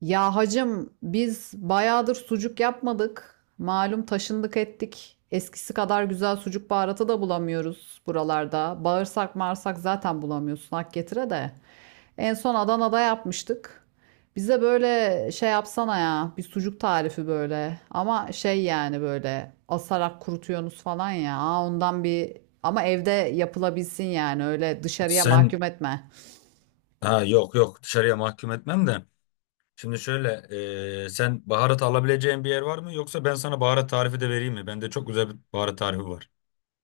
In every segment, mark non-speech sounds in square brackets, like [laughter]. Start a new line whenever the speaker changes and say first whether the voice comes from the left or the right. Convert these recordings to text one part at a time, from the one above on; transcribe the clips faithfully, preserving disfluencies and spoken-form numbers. right: Ya hacım biz bayağıdır sucuk yapmadık. Malum taşındık ettik. Eskisi kadar güzel sucuk baharatı da bulamıyoruz buralarda. Bağırsak marsak zaten bulamıyorsun hak getire de. En son Adana'da yapmıştık. Bize böyle şey yapsana ya bir sucuk tarifi böyle. Ama şey yani böyle asarak kurutuyorsunuz falan ya. Aa, ondan bir ama evde yapılabilsin yani öyle dışarıya
left: Sen
right: mahkum etme.
left: ha yok yok, dışarıya mahkum etmem de. Şimdi şöyle, e, sen baharat alabileceğin bir yer var mı? Yoksa ben sana baharat tarifi de vereyim mi? Bende çok güzel bir baharat tarifi var.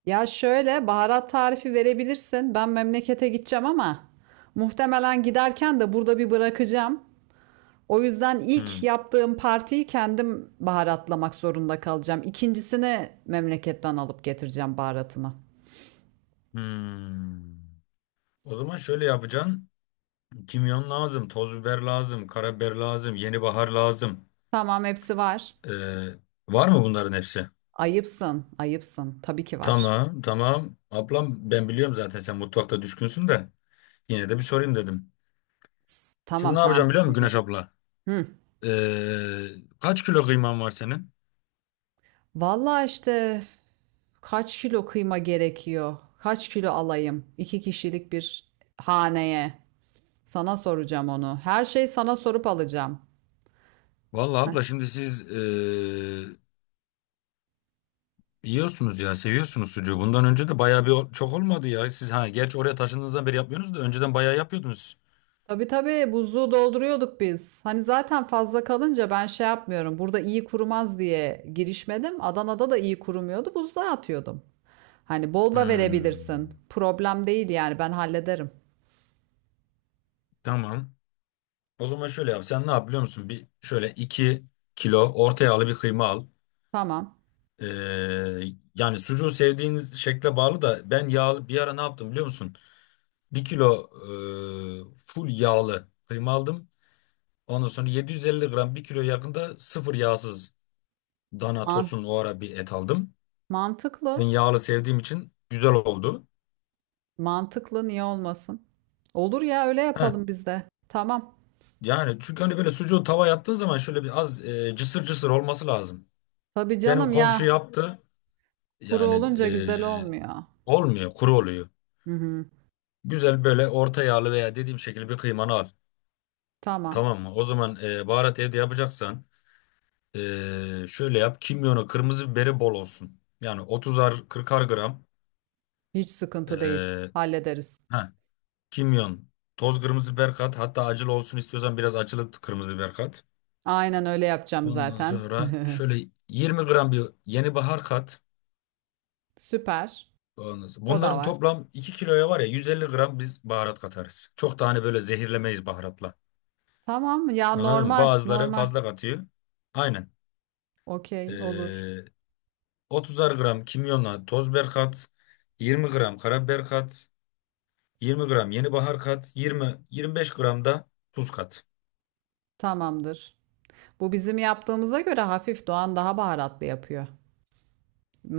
right: Ya şöyle baharat tarifi verebilirsin. Ben memlekete gideceğim ama muhtemelen giderken de burada bir bırakacağım. O yüzden ilk
left: Hmm.
right: yaptığım partiyi kendim baharatlamak zorunda kalacağım. İkincisini memleketten alıp getireceğim baharatını.
left: Hmm. O zaman şöyle yapacaksın. Kimyon lazım, toz biber lazım, karabiber lazım, yeni bahar lazım.
right: Tamam hepsi var.
left: E, var mı bunların hepsi?
right: Ayıpsın, ayıpsın. Tabii ki var.
left: Tamam, tamam. Ablam, ben biliyorum zaten sen mutfakta düşkünsün de. Yine de bir sorayım dedim.
right: S-
left: Şimdi
right: Tamam,
left: ne
right: tamam,
left: yapacağım biliyor musun
right: sıkıntı yok.
left: Güneş abla?
right: Hı.
left: E, kaç kilo kıyman var senin?
right: Vallahi işte kaç kilo kıyma gerekiyor? Kaç kilo alayım? İki kişilik bir haneye. Sana soracağım onu. Her şeyi sana sorup alacağım.
left: Vallahi
right: Heh.
left: abla, şimdi siz e, yiyorsunuz ya, seviyorsunuz sucuğu. Bundan önce de bayağı bir çok olmadı ya. Siz ha, gerçi oraya taşındığınızdan beri yapmıyorsunuz da önceden bayağı yapıyordunuz.
right: Tabii tabii buzluğu dolduruyorduk biz. Hani zaten fazla kalınca ben şey yapmıyorum. Burada iyi kurumaz diye girişmedim. Adana'da da iyi kurumuyordu. Buzluğa atıyordum. Hani bol da verebilirsin.
left: Hmm,
right: Problem değil yani ben hallederim.
left: tamam. O zaman şöyle yap. Sen ne yap biliyor musun? Bir şöyle iki kilo orta yağlı bir kıyma al.
right: Tamam.
left: E, yani, sucuğu sevdiğiniz şekle bağlı da ben yağlı bir ara ne yaptım biliyor musun? Bir kilo e, full yağlı kıyma aldım. Ondan sonra yedi yüz elli gram, bir kilo yakında sıfır yağsız Dana
right: Man
left: tosun, o ara bir et aldım. Ben
right: mantıklı.
left: yağlı sevdiğim için güzel oldu.
right: Mantıklı niye olmasın? Olur ya öyle
left: Heh,
right: yapalım biz de. Tamam.
left: yani çünkü hani böyle sucuğu tavaya attığın zaman şöyle bir az e, cısır cısır olması lazım.
right: Tabii
left: Benim
right: canım
left: komşu
right: ya.
left: yaptı.
right: Kuru
left: Yani
right: olunca
left: e,
right: güzel olmuyor.
left: olmuyor, kuru oluyor.
right: Hı hı.
left: Güzel böyle orta yağlı veya dediğim şekilde bir kıymanı al.
right: Tamam.
left: Tamam mı? O zaman e, baharat evde yapacaksan, e, şöyle yap. Kimyonu, kırmızı biberi bol olsun. Yani otuzar kırkar gram.
right: Hiç sıkıntı değil.
left: E,
right: Hallederiz.
left: heh, kimyon, toz kırmızı biber kat. Hatta acılı olsun istiyorsan biraz acılı kırmızı biber kat.
right: Aynen öyle yapacağım
left: Ondan
right: zaten.
left: sonra
right: [laughs]
left: şöyle yirmi gram bir yeni bahar kat.
right: Süper.
left: Ondan sonra-
right: O da
left: Bunların
right: var.
left: toplam iki kiloya var ya, yüz elli gram biz baharat katarız. Çok da hani böyle zehirlemeyiz baharatla.
right: Tamam ya,
left: Anladın mı?
right: normal
left: Bazıları
right: normal.
left: fazla katıyor. Aynen.
right: Okey olur.
left: Ee, otuzar gram kimyonla toz biber kat. yirmi gram karabiber kat. yirmi gram yeni bahar kat. yirmi yirmi beş gram da tuz kat.
right: Tamamdır. Bu bizim yaptığımıza göre hafif Doğan daha baharatlı yapıyor.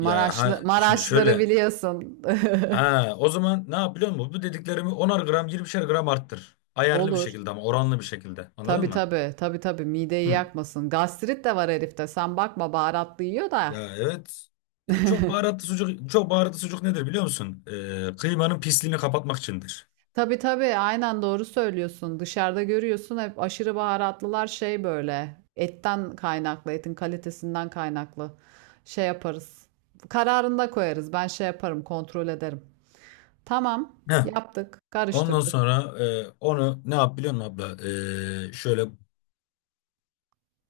left: Ya ha, şimdi
right: Maraşları
left: şöyle.
right: biliyorsun.
left: Ha, o zaman ne yap biliyor musun? Bu dediklerimi onar gram, yirmişer gram arttır.
right: [laughs]
left: Ayarlı bir
right: Olur.
left: şekilde ama oranlı bir şekilde.
right: Tabii
left: Anladın mı?
right: tabii tabii tabii mideyi
left: Hı.
right: yakmasın. Gastrit de var herifte. Sen bakma, baharatlı yiyor da.
left: Ya evet. Ya çok baharatlı sucuk, çok baharatlı sucuk nedir biliyor musun? Ee, kıymanın pisliğini kapatmak içindir.
right: Tabii tabii aynen doğru söylüyorsun. Dışarıda görüyorsun hep aşırı baharatlılar şey böyle. Etten kaynaklı, etin kalitesinden kaynaklı. Şey yaparız. Kararında koyarız. Ben şey yaparım, kontrol ederim. Tamam,
left: Heh.
right: yaptık,
left: Ondan
right: karıştırdık.
left: sonra, e, onu ne yap biliyor musun abla? Ee, şöyle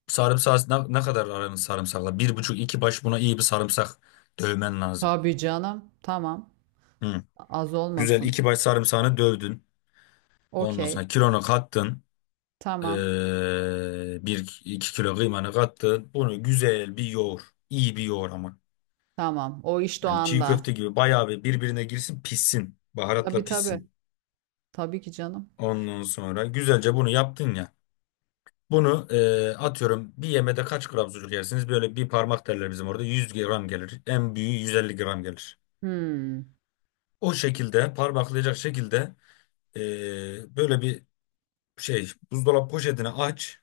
left: sarımsak, ne, ne kadar aranız sarımsakla? Bir buçuk iki baş buna iyi bir sarımsak dövmen lazım.
right: Tabii canım, tamam.
left: Hı.
right: Az
left: Güzel
right: olmasın.
left: iki baş sarımsağını dövdün. Ondan
right: Okey,
left: sonra kilonu kattın. Ee,
right: tamam,
left: bir iki kilo kıymanı kattın. Bunu güzel bir yoğur. İyi bir yoğur ama.
right: tamam. O iş
left: Yani çiğ
right: doğanda.
left: köfte gibi bayağı bir birbirine girsin pişsin. Baharatla
right: Tabii tabii.
left: pişsin.
right: Tabii ki canım.
left: Ondan sonra güzelce bunu yaptın ya. Bunu, ee, atıyorum, bir yemede kaç gram sucuk yersiniz? Böyle bir parmak derler bizim orada. yüz gram gelir. En büyüğü yüz elli gram gelir.
right: Hmm.
left: O şekilde parmaklayacak şekilde, ee, böyle bir şey, buzdolabı poşetini aç.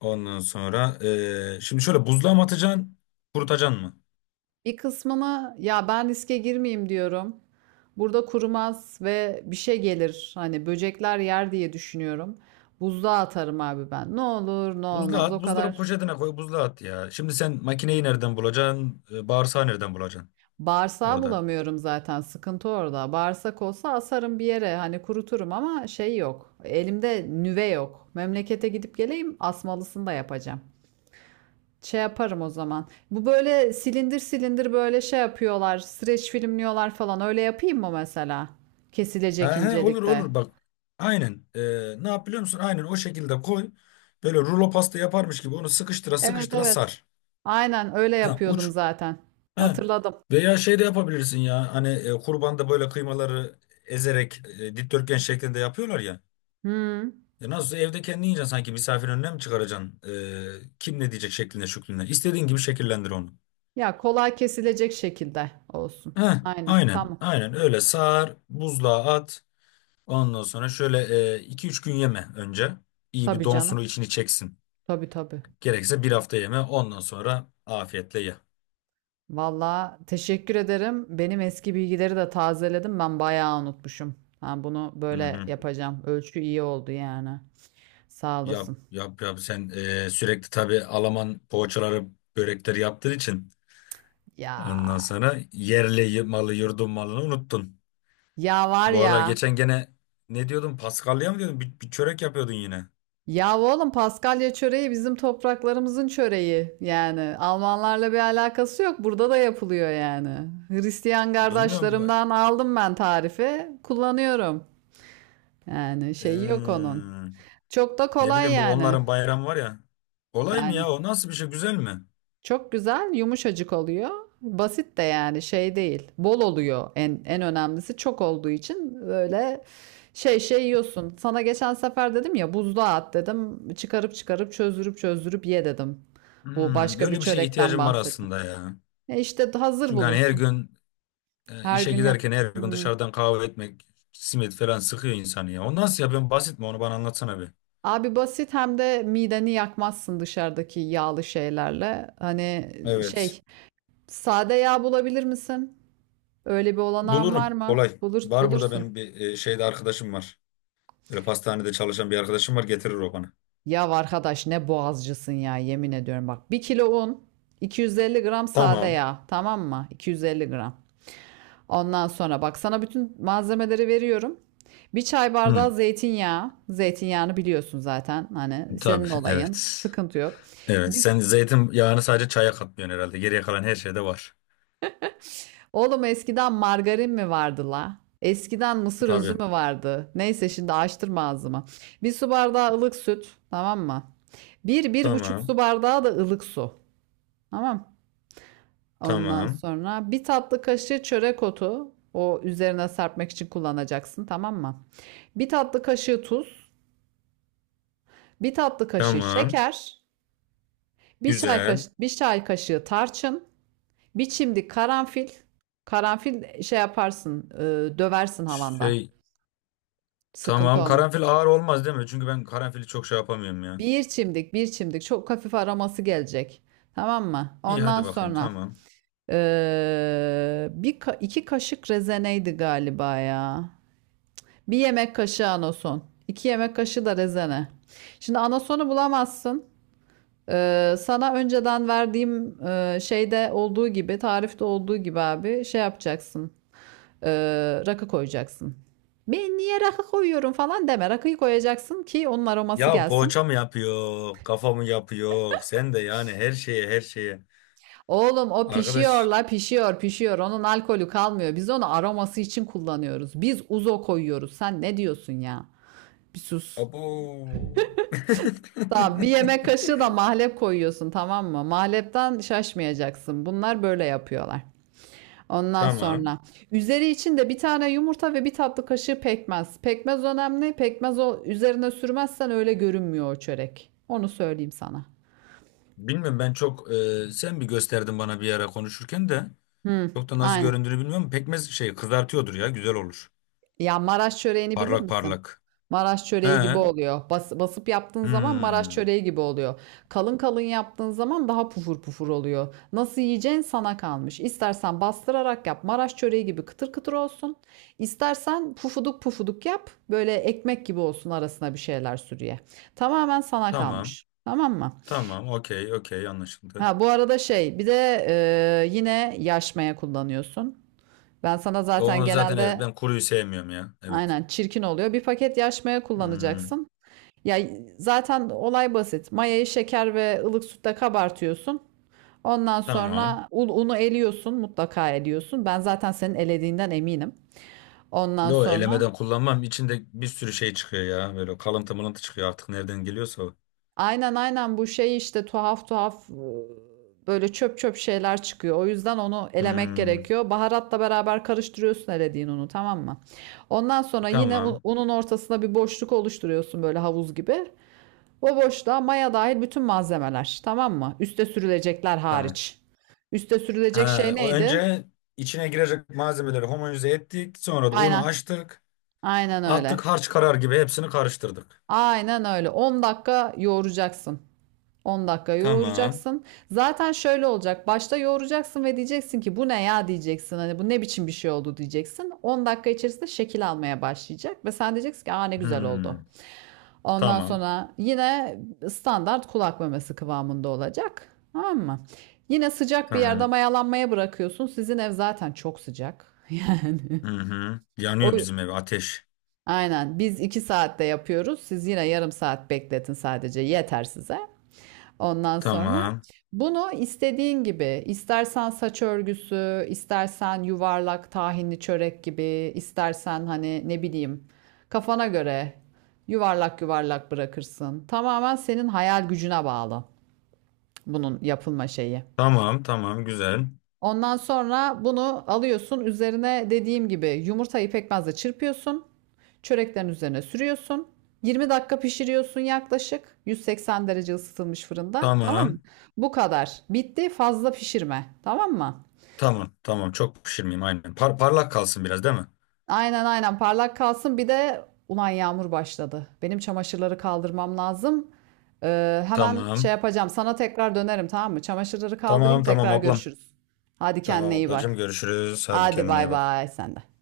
left: Ondan sonra, ee, şimdi şöyle, buzluğa mı atacaksın? Kurutacaksın mı?
right: Bir kısmını ya, ben riske girmeyeyim diyorum. Burada kurumaz ve bir şey gelir. Hani böcekler yer diye düşünüyorum. Buzluğa atarım abi ben. Ne olur ne
left: Buzluğa
right: olmaz, o
left: at, buzdolabı
right: kadar.
left: poşetine koy, buzluğa at ya. Şimdi sen makineyi nereden bulacaksın, e, bağırsağı nereden bulacaksın
right: Bağırsağı
left: orada?
right: bulamıyorum zaten. Sıkıntı orada. Bağırsak olsa asarım bir yere. Hani kuruturum ama şey yok. Elimde nüve yok. Memlekete gidip geleyim, asmalısını da yapacağım. Şey yaparım o zaman. Bu böyle silindir silindir böyle şey yapıyorlar. Streç filmliyorlar falan. Öyle yapayım mı mesela?
left: He
right: Kesilecek
left: he, olur
right: incelikte.
left: olur, bak. Aynen. E, ne yap biliyor musun? Aynen o şekilde koy. Böyle rulo pasta yaparmış gibi onu sıkıştıra
right: Evet
left: sıkıştıra
right: evet.
left: sar.
right: Aynen öyle
left: Ha
right: yapıyordum
left: uç.
right: zaten.
left: He.
right: Hatırladım.
left: Veya şey de yapabilirsin ya. Hani, e, kurbanda böyle kıymaları ezerek, e, dikdörtgen şeklinde yapıyorlar ya.
right: Hmm.
left: E, nasıl, evde kendi yiyeceksin sanki misafir önüne mi çıkaracaksın? E, kim ne diyecek şeklinde şüklüne. İstediğin gibi şekillendir onu.
right: Ya kolay kesilecek şekilde olsun.
left: Heh,
right: Aynen.
left: aynen
right: Tamam.
left: aynen öyle sar, buzluğa at, ondan sonra şöyle, e, iki üç gün yeme önce iyi bir
right: Tabii canım.
left: donsunu içini çeksin,
right: Tabii tabii.
left: gerekirse bir hafta yeme, ondan sonra afiyetle ye.
right: Valla teşekkür ederim. Benim eski bilgileri de tazeledim. Ben bayağı unutmuşum. Ha, bunu
left: Hı
right: böyle
left: hı.
right: yapacağım. Ölçü iyi oldu yani. Sağ
left: Yap
right: olasın.
left: yap yap sen, e, sürekli tabii Alman poğaçaları börekleri yaptığın için
right: Ya.
left: ondan sonra yerli y- malı yurdun malını unuttun.
right: Ya var
left: Bu aralar
right: ya.
left: geçen gene ne diyordun, Paskalya mı diyordun, bir, bir çörek yapıyordun yine
right: Ya oğlum, Paskalya çöreği bizim topraklarımızın çöreği. Yani Almanlarla bir alakası yok. Burada da yapılıyor yani. Hristiyan
left: bilmiyorum. bu-
right: kardeşlerimden aldım ben tarifi. Kullanıyorum. Yani şey yok onun.
left: Hmm.
right: Çok da
left: Ne
right: kolay
left: bileyim bu
right: yani.
left: onların bayramı var ya. Olay mı
right: Yani.
left: ya, o nasıl bir şey, güzel mi?
right: Çok güzel, yumuşacık oluyor. Basit de yani, şey değil. Bol oluyor, en en önemlisi çok olduğu için böyle şey şey yiyorsun. Sana geçen sefer dedim ya, buzluğa at dedim. Çıkarıp çıkarıp, çözdürüp çözdürüp ye dedim. Bu
left: Hmm,
right: başka bir
left: öyle bir şeye
right: çörekten
left: ihtiyacım var
right: bahsettim.
left: aslında ya.
right: E işte, hazır
left: Çünkü hani her
right: bulunsun.
left: gün, e,
right: Her
left: işe
right: gün yap.
left: giderken her gün
right: Hmm.
left: dışarıdan kahve etmek, simit falan sıkıyor insanı ya. O nasıl ya, ben basit mi onu bana anlatsana bir.
right: Abi basit, hem de mideni yakmazsın dışarıdaki yağlı şeylerle. Hani
left: Evet.
right: şey, sade yağ bulabilir misin? Öyle bir olanağın var
left: Bulurum
right: mı?
left: kolay.
right: Bulur,
left: Var burada
right: bulursun.
left: benim bir, e, şeyde arkadaşım var. Böyle pastanede çalışan bir arkadaşım var, getirir o bana.
right: Ya arkadaş, ne boğazcısın ya, yemin ediyorum bak. Bir kilo un, iki yüz elli gram sade
left: Tamam.
right: yağ, tamam mı? iki yüz elli gram. Ondan sonra bak, sana bütün malzemeleri veriyorum. Bir çay
left: Hı,
right: bardağı zeytinyağı. Zeytinyağını biliyorsun zaten, hani
left: tabii
right: senin olayın.
left: evet.
right: Sıkıntı yok.
left: Evet,
right: Biz
left: sen zeytin yağını sadece çaya katmıyorsun herhalde. Geriye kalan her şeyde var.
right: oğlum, eskiden margarin mi vardı la? Eskiden mısır özü
left: Tabii.
right: mü vardı? Neyse, şimdi açtırma ağzımı. Bir su bardağı ılık süt, tamam mı? Bir, bir buçuk su
left: Tamam.
right: bardağı da ılık su. Tamam. Ondan
left: Tamam.
right: sonra bir tatlı kaşığı çörek otu. O üzerine serpmek için kullanacaksın, tamam mı? Bir tatlı kaşığı tuz, bir tatlı kaşığı
left: Tamam.
right: şeker, bir çay
left: Güzel.
right: kaşığı, bir çay kaşığı tarçın, bir çimdik karanfil. Karanfil şey yaparsın, e, döversin havanda.
left: Şey,
right: Sıkıntı
left: tamam,
right: olmaz.
left: karanfil ağır olmaz değil mi? Çünkü ben karanfili çok şey yapamıyorum ya.
right: Bir çimdik, bir çimdik. Çok hafif aroması gelecek. Tamam mı?
left: İyi
right: Ondan
left: hadi bakayım,
right: sonra
left: tamam.
right: e, bir ka- iki kaşık rezeneydi galiba ya. Bir yemek kaşığı anason. İki yemek kaşığı da rezene. Şimdi anasonu bulamazsın. Ee, sana önceden verdiğim e, şeyde olduğu gibi, tarifte olduğu gibi abi şey yapacaksın. Ee, rakı koyacaksın. Ben niye rakı koyuyorum falan deme. Rakıyı koyacaksın ki onun aroması
left: Ya
right: gelsin.
left: poğaça mı yapıyor? Kafa mı yapıyor? Sen de yani her şeye her şeye.
right: Oğlum o pişiyor
left: Arkadaş.
right: la, pişiyor pişiyor. Onun alkolü kalmıyor. Biz onu aroması için kullanıyoruz. Biz uzo koyuyoruz. Sen ne diyorsun ya? Bir sus.
left: Abo.
right: Tamam, bir
left: [laughs]
right: yemek kaşığı da mahlep koyuyorsun, tamam mı? Mahlepten şaşmayacaksın. Bunlar böyle yapıyorlar. Ondan
left: Tamam.
right: sonra üzeri için de bir tane yumurta ve bir tatlı kaşığı pekmez. Pekmez önemli. Pekmez, o üzerine sürmezsen öyle görünmüyor o çörek. Onu söyleyeyim sana.
left: Bilmiyorum, ben çok, e, sen bir gösterdin bana bir ara konuşurken de
right: Hı,
left: çok da nasıl
right: aynen.
left: göründüğünü bilmiyorum. Pekmez şey kızartıyordur ya, güzel olur.
right: Ya Maraş çöreğini bilir
left: Parlak
right: misin?
left: parlak.
right: Maraş
left: He.
right: çöreği gibi oluyor. Bas, basıp yaptığın zaman Maraş
left: Hmm.
right: çöreği gibi oluyor. Kalın kalın yaptığın zaman daha pufur pufur oluyor. Nasıl yiyeceğin sana kalmış. İstersen bastırarak yap, Maraş çöreği gibi kıtır kıtır olsun. İstersen pufuduk pufuduk yap, böyle ekmek gibi olsun, arasına bir şeyler sür ye. Tamamen sana
left: Tamam.
right: kalmış. Tamam mı?
left: Tamam, okey, okey, anlaşıldı.
right: Ha bu arada şey, bir de e, yine yaşmaya kullanıyorsun. Ben sana zaten
left: Onu zaten evet
right: genelde
left: ben kuruyu sevmiyorum ya. Evet.
right: aynen, çirkin oluyor. Bir paket yaş maya
left: Hmm,
right: kullanacaksın. Ya zaten olay basit. Mayayı şeker ve ılık sütle kabartıyorsun. Ondan
left: tamam.
right: sonra un- unu eliyorsun, mutlaka eliyorsun. Ben zaten senin elediğinden eminim. Ondan
left: Yo,
right: sonra
left: elemeden kullanmam. İçinde bir sürü şey çıkıyor ya. Böyle kalıntı mılıntı çıkıyor artık nereden geliyorsa o.
right: aynen aynen, bu şey işte, tuhaf tuhaf e, böyle çöp çöp şeyler çıkıyor. O yüzden onu elemek
left: Hmm,
right: gerekiyor. Baharatla beraber karıştırıyorsun elediğin unu, tamam mı? Ondan sonra yine un-
left: tamam.
right: unun ortasına bir boşluk oluşturuyorsun, böyle havuz gibi. Bu boşluğa maya dahil bütün malzemeler, tamam mı? Üste sürülecekler
left: Tamam.
right: hariç. Üste sürülecek şey
left: Ha, o
right: neydi?
left: önce içine girecek malzemeleri homojenize ettik. Sonra da unu
right: Aynen.
left: açtık.
right: Aynen öyle.
left: Attık, harç karar gibi hepsini karıştırdık.
right: Aynen öyle. on dakika yoğuracaksın. on dakika
left: Tamam.
right: yoğuracaksın. Zaten şöyle olacak. Başta yoğuracaksın ve diyeceksin ki bu ne ya diyeceksin. Hani bu ne biçim bir şey oldu diyeceksin. on dakika içerisinde şekil almaya başlayacak ve sen diyeceksin ki, aa ne güzel oldu.
left: Hmm,
right: Ondan
left: tamam.
right: sonra yine standart kulak memesi kıvamında olacak. Tamam mı? Yine sıcak bir yerde
left: Tamam.
right: mayalanmaya bırakıyorsun. Sizin ev zaten çok sıcak. [laughs]
left: Hı hı.
right: O
left: Yanıyor bizim ev, ateş.
right: aynen, biz iki saatte yapıyoruz. Siz yine yarım saat bekletin, sadece yeter size. Ondan sonra
left: Tamam.
right: bunu istediğin gibi, istersen saç örgüsü, istersen yuvarlak tahinli çörek gibi, istersen hani ne bileyim kafana göre yuvarlak yuvarlak bırakırsın. Tamamen senin hayal gücüne bağlı bunun yapılma şeyi.
left: Tamam tamam güzel.
right: Ondan sonra bunu alıyorsun. Üzerine dediğim gibi yumurtayı pekmezle çırpıyorsun. Çöreklerin üzerine sürüyorsun. yirmi dakika pişiriyorsun yaklaşık yüz seksen derece ısıtılmış fırında. Tamam mı?
left: Tamam.
right: Bu kadar. Bitti. Fazla pişirme. Tamam mı?
left: Tamam. Tamam. Çok pişirmeyeyim aynen. Par- parlak kalsın biraz değil mi?
right: Aynen aynen parlak kalsın. Bir de ulan yağmur başladı. Benim çamaşırları kaldırmam lazım. Ee, hemen şey
left: Tamam.
right: yapacağım. Sana tekrar dönerim, tamam mı? Çamaşırları kaldırayım,
left: Tamam tamam
right: tekrar
left: ablam.
right: görüşürüz. Hadi
left: Tamam
right: kendine iyi bak.
left: ablacığım görüşürüz. Hadi
right: Hadi
left: kendine iyi
right: bay
left: bak.
right: bay sen de.